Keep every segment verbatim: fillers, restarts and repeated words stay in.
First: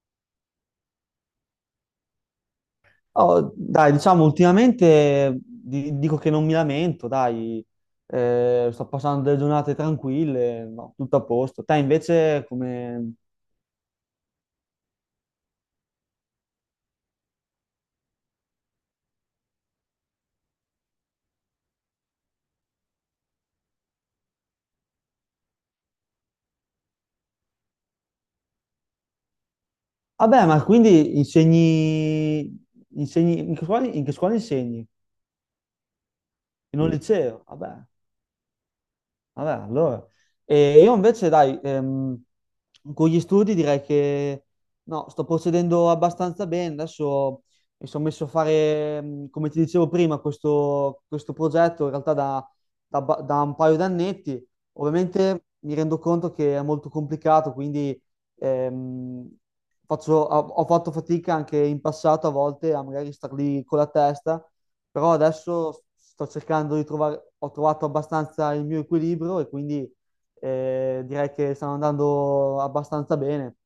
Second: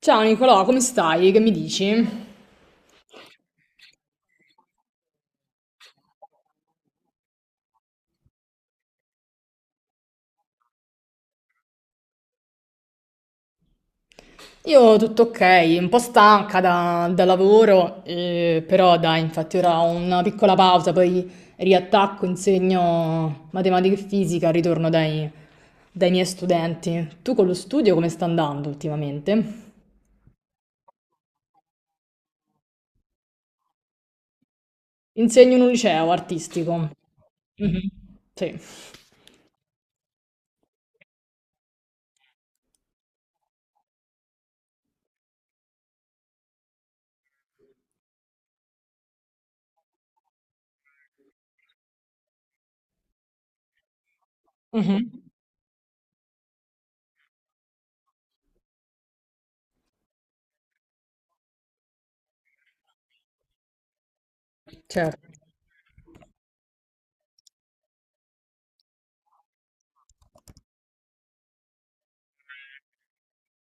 Ciao Nicolò, come stai? Che mi dici? Oh, dai, diciamo, ultimamente di- dico che non mi lamento, dai. Eh, sto passando delle giornate tranquille, no, tutto a posto. Te invece come... Io tutto ok, un po' stanca da, da lavoro, eh, però dai, infatti ora ho una piccola pausa, poi riattacco, insegno matematica e fisica, ritorno dai, dai miei studenti. Tu con lo studio come sta andando ultimamente? Vabbè, ma quindi insegni... insegni... In che scuola, in che scuola insegni? Insegno in un liceo In un artistico. Mm. liceo, vabbè. Mhm. Sì. Vabbè, allora. E io invece, dai, ehm, con gli studi direi che no, sto procedendo abbastanza bene. Adesso mi sono messo a fare, ehm, come ti dicevo prima, questo, questo progetto in realtà da, da ba- da un paio d'annetti. Mhm. Ovviamente mi rendo conto che è molto complicato, quindi ehm, faccio- ho, ho fatto fatica anche in passato a volte a magari star lì con la testa, però Certo. adesso sto cercando di trovare, ho trovato abbastanza il mio equilibrio e quindi eh, direi che stanno andando abbastanza bene.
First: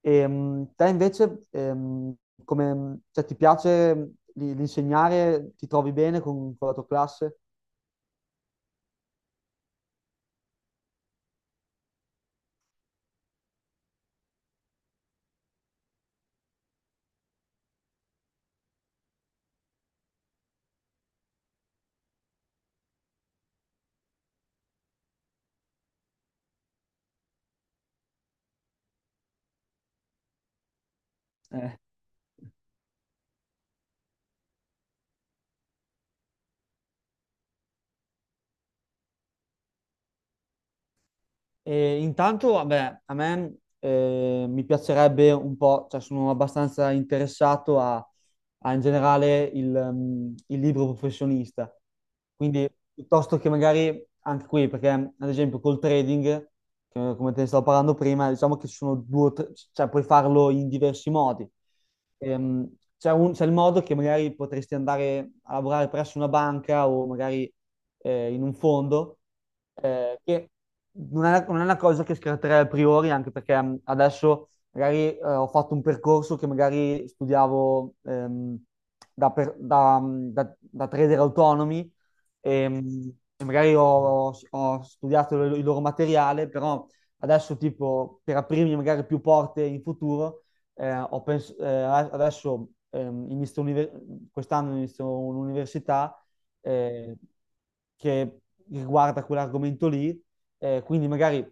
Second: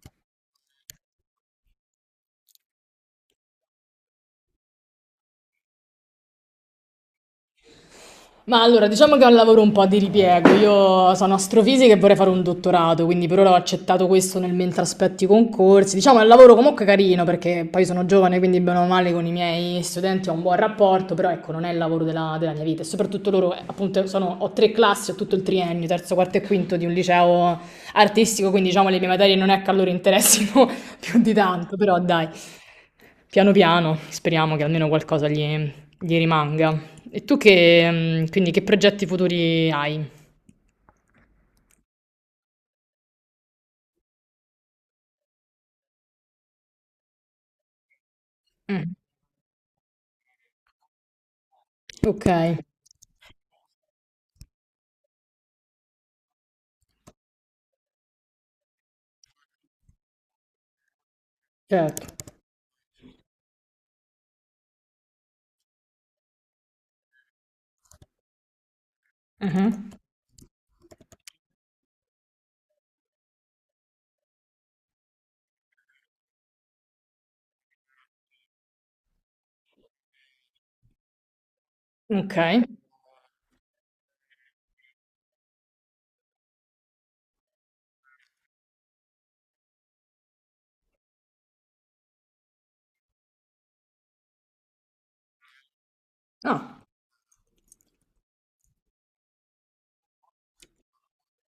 E, mh, te invece, ehm, come, cioè, ti piace l- l'insegnare? Ti trovi bene con, con la tua classe? Ma allora, diciamo che è un lavoro un po' di ripiego. Io sono astrofisica e vorrei fare un dottorato, quindi per ora ho accettato questo nel mentre aspetti i concorsi. Diciamo è un lavoro comunque carino perché poi sono giovane, quindi bene o male con i miei studenti ho un buon rapporto, però ecco, non è il lavoro della, della mia vita. E soprattutto loro, eh, appunto, sono- ho tre classi, ho tutto il triennio, terzo, quarto e quinto di un liceo artistico, quindi diciamo le mie materie non è che a loro interessino più di tanto, Eh. però dai. Piano piano, speriamo che almeno qualcosa gli, gli rimanga. E tu che, mm, quindi che progetti futuri hai? E intanto, vabbè, a me eh, mi piacerebbe un po', cioè sono abbastanza interessato a, a, in Mm. generale il, mm, il libro professionista. Ok, Quindi piuttosto che magari anche qui, perché ad esempio col trading che- come te ne stavo parlando prima, diciamo che ci sono due o tre, cioè puoi farlo in diversi modi. certo. Ehm, c'è un- c'è il modo che magari potresti andare a lavorare presso una banca o magari eh, in un fondo, Mhm. eh, che non è, non è una cosa che scatterei a priori, anche perché mh, adesso magari eh, ho fatto un percorso che magari studiavo ehm, da, per- da, mh, da- da trader autonomi. Ok. Ehm, magari ho, ho studiato il loro materiale, però adesso tipo per aprirmi magari più porte in futuro, eh, ho pens- eh, adesso ehm, inizio univer- quest'anno inizio un'università Ah, eh, che riguarda quell'argomento lì, eh, quindi magari,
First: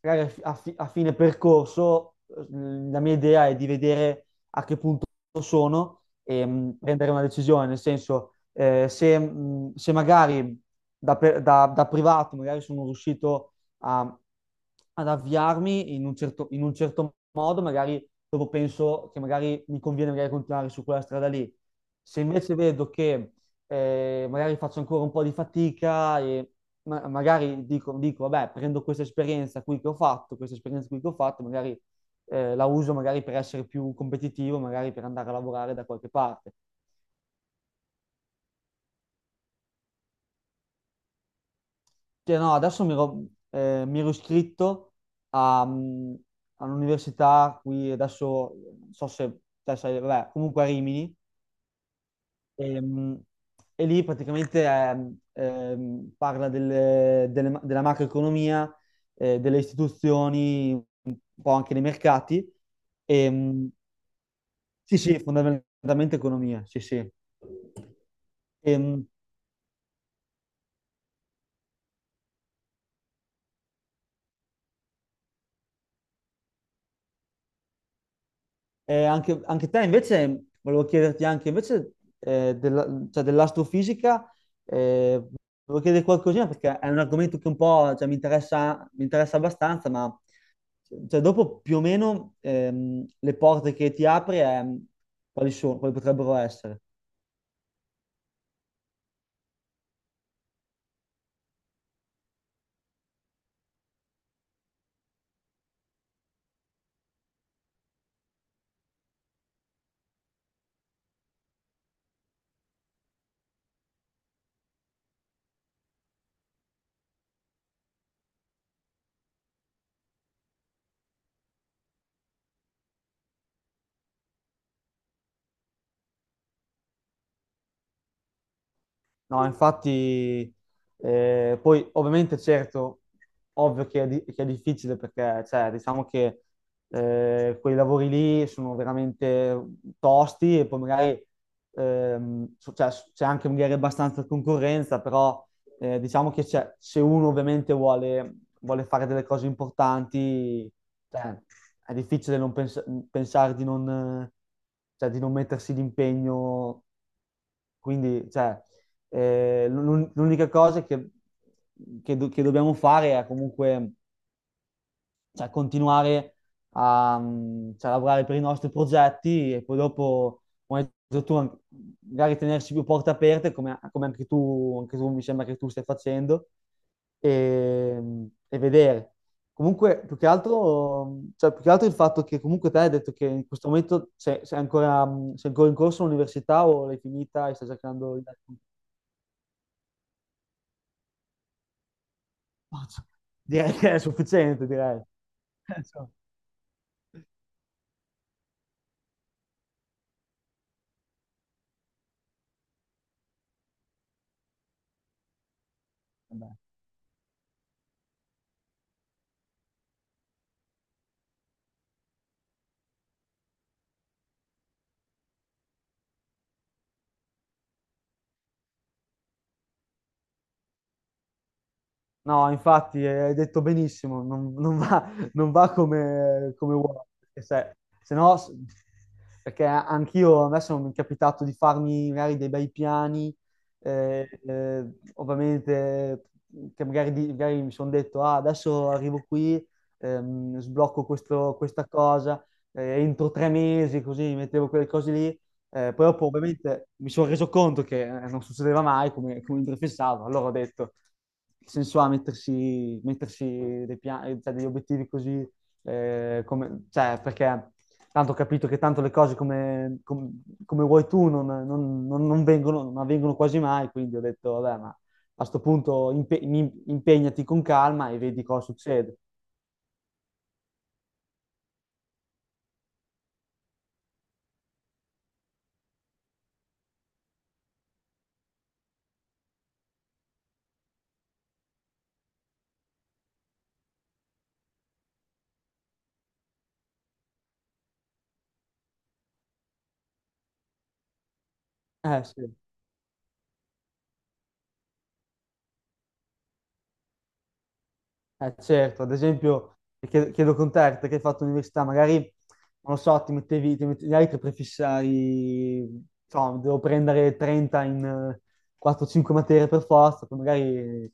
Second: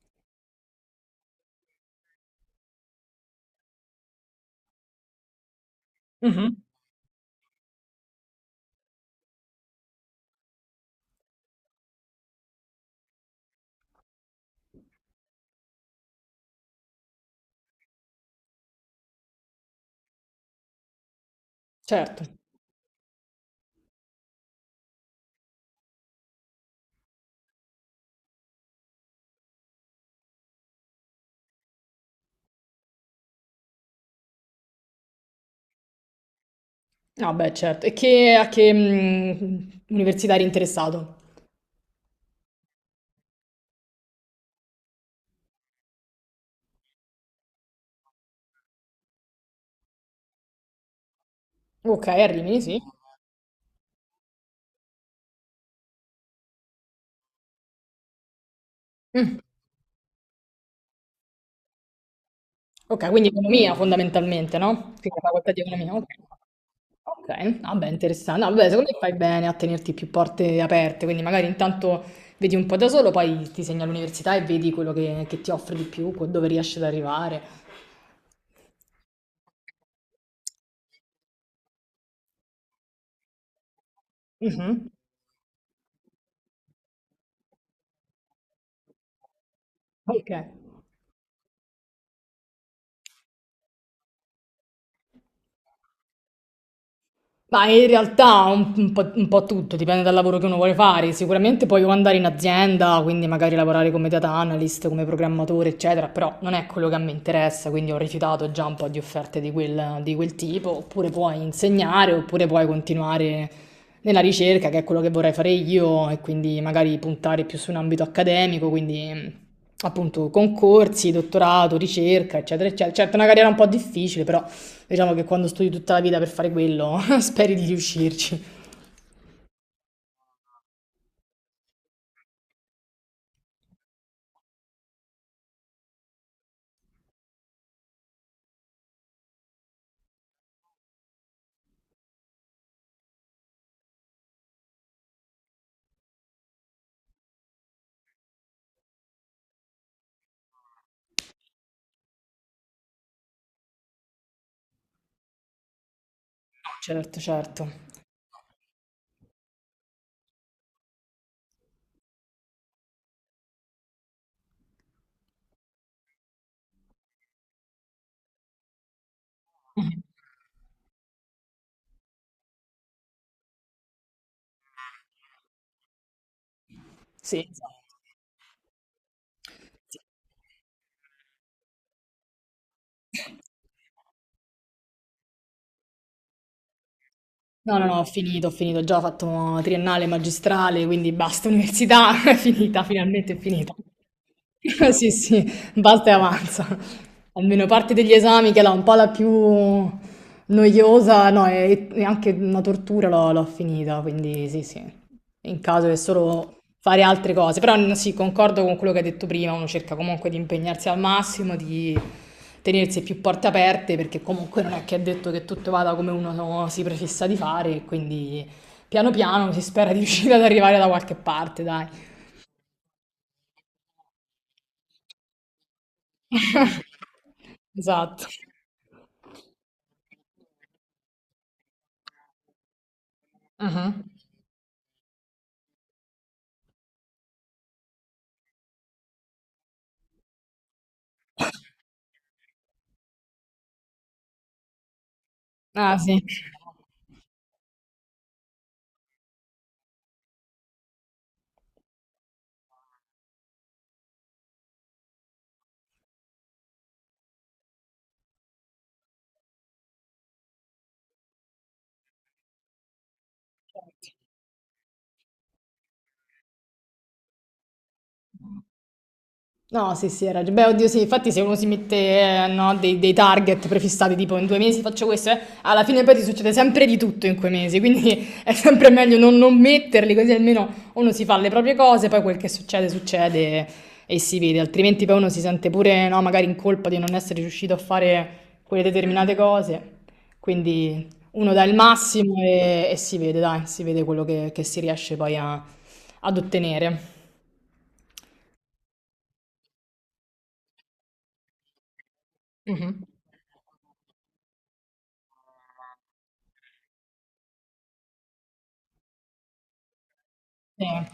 magari a, fi- a fine percorso eh, la mia idea è di vedere a che punto sono e mhm. mh, prendere una decisione, nel senso eh, se, mh, se magari da, pe- da- da privato magari sono riuscito a- ad avviarmi in un certo, in un certo modo, magari dopo penso che magari mi conviene magari continuare su quella strada lì. Se Certo. invece vedo che eh, magari faccio ancora un po' di fatica e ma- magari dico, dico, vabbè, prendo questa esperienza qui che ho fatto, questa esperienza qui che ho fatto, magari eh, la uso magari per essere più competitivo, magari per andare a lavorare da qualche parte. Ah, beh, certo. E che, a che mm, università eri interessato? Cioè, no, adesso mi ero, eh, mi ero iscritto a, mm, all'università qui, adesso non so se te sai, vabbè, comunque a Rimini, Ok, a Rimini, sì. e, mm, e lì praticamente ehm, ehm, parla delle- delle- della macroeconomia, Mm. eh, delle istituzioni, un po' anche dei mercati. Ok, quindi E, mm, economia fondamentalmente, no? sì, Quindi sì, la facoltà di economia, ok. fondamentalmente economia, sì, sì. Okay, vabbè interessan no vabbè secondo me Ehm, fai bene a tenerti più porte aperte, quindi magari intanto vedi un po' da solo, poi ti segni all'università e vedi quello che che ti offre di più, co dove riesci ad arrivare. Eh, anche, anche te invece, volevo chiederti anche invece eh, della- cioè, dell'astrofisica, Mh-mh. eh, volevo chiedere qualcosina perché è un argomento che un po' cioè, mi interessa, mi interessa abbastanza, ma Okay. cioè, dopo più o meno ehm, le porte che ti apri, ehm, quali sono, quali potrebbero essere? Ma in realtà un, un po', un po' tutto, dipende dal lavoro che uno vuole fare. Sicuramente puoi o andare in azienda, quindi magari lavorare come data analyst, come programmatore, eccetera, però non è quello che mi interessa, quindi ho rifiutato già un po' di offerte di quel, di quel tipo. Oppure puoi insegnare, oppure puoi continuare nella ricerca, che è quello che vorrei fare io, e quindi magari puntare più su un ambito accademico, quindi mh, appunto concorsi, dottorato, ricerca, eccetera, eccetera. Certo, è una carriera un po' difficile, però... Diciamo che quando studi tutta la vita per fare quello, speri di riuscirci. No, infatti, eh, poi ovviamente certo, ovvio che è, di- che è difficile perché, cioè, diciamo che eh, quei lavori lì sono veramente tosti e poi magari ehm, so- cioè, s- c'è anche magari abbastanza concorrenza, però eh, diciamo che c'è- se uno ovviamente vuole, vuole fare delle cose importanti, cioè, è difficile non pens- pensare di non, eh, cioè, di non mettersi d'impegno. Certo, certo. Quindi, cioè, eh, l'un- l'unica cosa che, che do- che dobbiamo fare è comunque cioè, continuare a mm, cioè, lavorare per i nostri progetti e poi dopo, come hai detto tu, an- magari tenersi più porte aperte, come, come anche tu, anche tu mi sembra che tu stai facendo, Sì, esatto. e, e vedere. Comunque, più che altro, cioè, più che altro il fatto che comunque te hai detto che in questo momento sei, sei ancora, sei ancora in corso all'università o l'hai finita e stai No, no, no, ho cercando... il... finito, ho finito, già ho fatto triennale, magistrale, quindi basta, università, è finita, finalmente è Direi finita. che è sufficiente, direi. Sì, sì, basta e avanza. Almeno parte degli esami, che era un po' la più noiosa, no, e, e anche una tortura, l'ho l'ho finita, quindi sì, sì. in caso che solo fare altre cose. Però n- sì, concordo con quello che hai detto prima, uno cerca comunque di impegnarsi al massimo, di tenersi più porte aperte, perché comunque non è che è detto che tutto vada come uno no, si prefissa di fare, e quindi piano piano si spera di riuscire ad arrivare da qualche parte, dai. No, infatti, eh, hai detto benissimo, non, non va, non va come, come uomo, perché se, se Esatto. no, s- perché anch'io adesso mi è capitato di farmi magari dei bei piani, Mhm. eh, eh, ovviamente che magari, di- magari mi sono detto, ah, adesso arrivo qui, ehm, sblocco questo- questa cosa, eh, entro tre mesi, così mi mettevo quelle cose lì, eh, Ah, poi sì. dopo ovviamente mi sono reso conto che eh, non succedeva mai come, come mi prefissavo, allora ho detto nel senso a mettersi, mettersi dei pia- cioè, degli obiettivi così, eh, come- cioè, perché tanto ho capito che tanto le cose come, com- come vuoi tu non, non- non- non vengono, non avvengono quasi mai, quindi ho detto, vabbè, ma a sto punto impe- mi- impegnati con calma e vedi cosa succede. No, sì, sì, hai ragione. Beh, oddio, sì, infatti se uno si mette, eh, no, dei, dei target prefissati, tipo in due mesi faccio questo, eh, alla fine poi ti succede sempre di tutto in quei mesi, quindi è sempre meglio non, non metterli, così almeno uno si fa le proprie cose, poi quel che succede, succede e si vede, altrimenti poi uno si sente pure, no, magari in colpa di non essere riuscito a fare quelle determinate cose. Quindi uno dà il Eh, massimo sì. e, e si vede, dai, si vede quello che, che si riesce poi a- ad ottenere. Eh, certo, ad esempio, chiedo, chiedo con te, perché hai fatto l'università, magari, non lo Mhm. so, ti mettevi, ti mettevi, magari ti prefissavi, so, devo prendere trenta in eh, quattro o cinque materie per forza, poi Sì. magari,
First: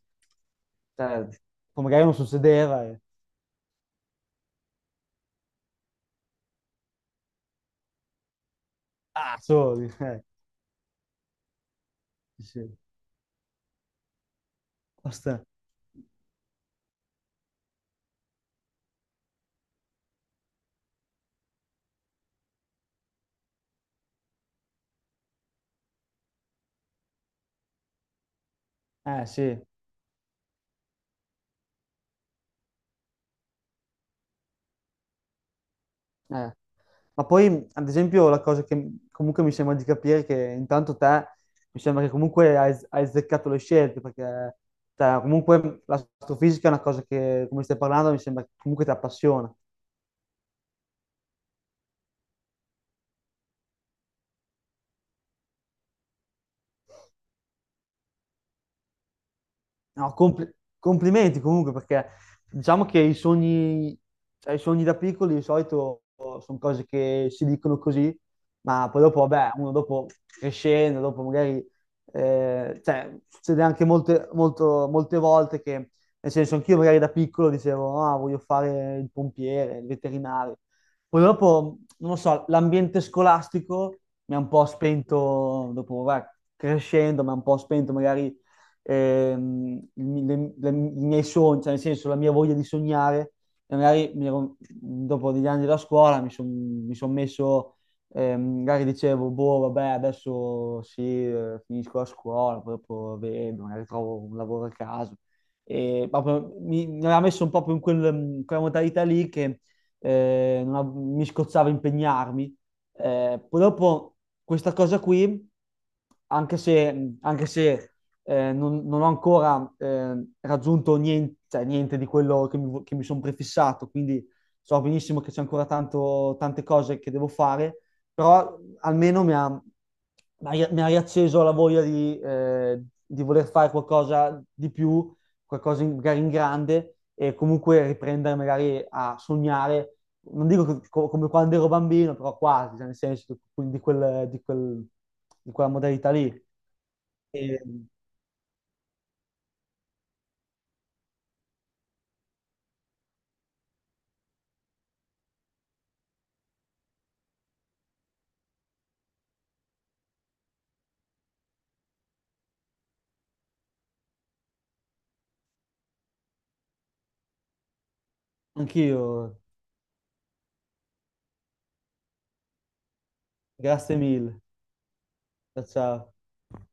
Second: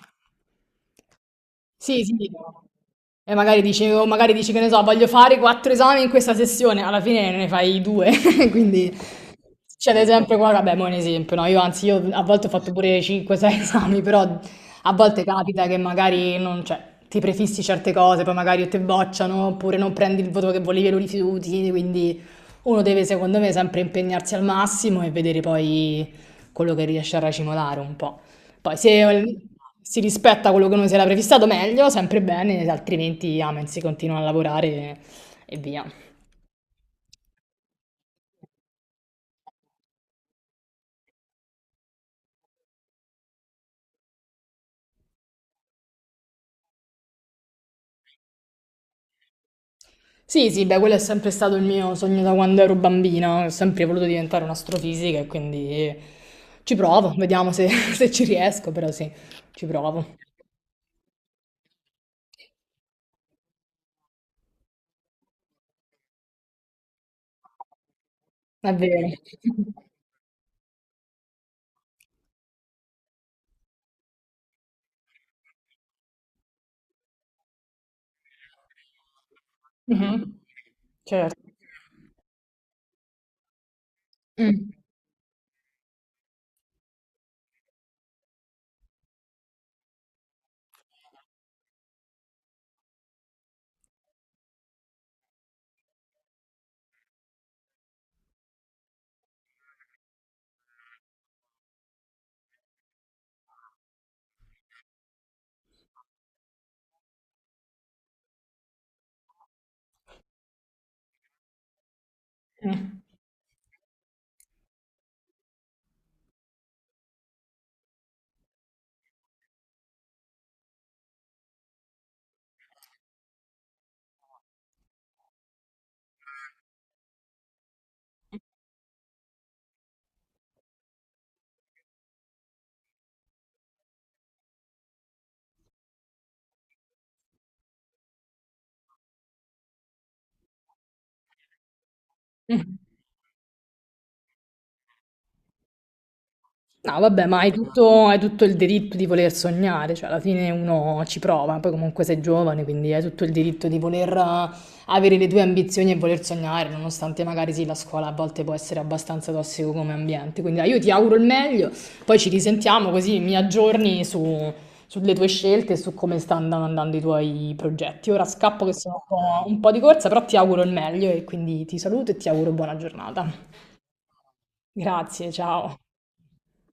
cioè, poi Sì, magari non sì. succedeva, e, E magari dici, o magari dici che ne so, voglio fare quattro esami in questa sessione, alla fine ne fai due, quindi ah, soli, succede eh, sempre qua, vabbè, mo è un esempio, no? Io anzi, io a sì, volte ho fatto sì. pure cinque sei esami, però a volte Basta. capita che magari non, cioè, ti prefissi certe cose, poi magari o te bocciano, oppure non prendi il voto che volevi e lo rifiuti, quindi uno deve, secondo me, sempre impegnarsi al massimo e vedere poi quello che riesce a racimolare un po'. Poi Eh, se sì. si rispetta quello che uno si era prefissato meglio, sempre bene, altrimenti amen, si continua a lavorare e, e via. Eh, Ma poi, ad esempio, la cosa che comunque mi sembra di capire è che intanto te mi sembra che comunque hai, hai azzeccato le scelte, perché cioè, comunque l'astrofisica è una cosa che, come stai parlando, mi sembra che comunque ti appassiona. Sì, sì, beh, quello è sempre stato il mio sogno da quando ero bambina, ho sempre voluto diventare un'astrofisica e quindi ci provo, vediamo se, se ci riesco, però sì, ci provo. No, compli- complimenti comunque perché diciamo che i sogni, cioè, i sogni da piccoli di solito sono cose che si dicono così, È ma poi vero. dopo, vabbè, uno dopo crescendo, dopo magari, eh, cioè, succede anche molte, molto- molte volte che, nel senso, anch'io magari da piccolo dicevo, ah, voglio fare il pompiere, il veterinario. Poi dopo, non lo so, l'ambiente scolastico mi ha un po' Mm, spento, dopo, vabbè, crescendo, mi ha un po' spento magari ehm, il mi- le- le- i miei sogni, cioè nel senso la mia voglia di sognare. E magari mi ero- dopo degli anni della scuola mi sono son messo, ehm, magari dicevo, boh, vabbè, adesso sì, eh, finisco la scuola, poi dopo vedo, magari trovo un lavoro a caso. E proprio mi, mi aveva messo un po' più in quel- in quella modalità lì che eh, non av- mi scozzava impegnarmi. mm, Eh, poi dopo questa cosa qui, anche se, anche se eh, non, non ho ancora eh, raggiunto niente, cioè, niente di quello che mi, che mi sono prefissato, quindi so benissimo che c'è ancora tanto, tante cose che devo fare, però almeno mi ha, mi ha- mi ha riacceso la voglia di, eh, di voler fare qualcosa di più, qualcosa in- magari in grande e comunque riprendere magari a sognare. Non dico che- co- come quando ero bambino, però quasi, mm. cioè, nel senso di, quel- di quel- di quella modalità lì. No, vabbè, ma hai E- tutto, hai tutto il diritto di voler sognare, cioè alla fine uno ci prova, poi comunque sei giovane, quindi hai tutto il diritto di voler eh, avere le tue ambizioni e voler sognare, nonostante magari sì, la scuola a volte può essere abbastanza tossico come ambiente. Quindi dai, io ti auguro il meglio, poi ci risentiamo così mi aggiorni su- sulle tue scelte e su come stanno andando i tuoi progetti. Ora scappo che sono un Anch'io, po' un po' di corsa, però ti auguro il meglio e quindi ti saluto e ti auguro buona giornata. grazie mille. Grazie, Ciao ciao. ciao.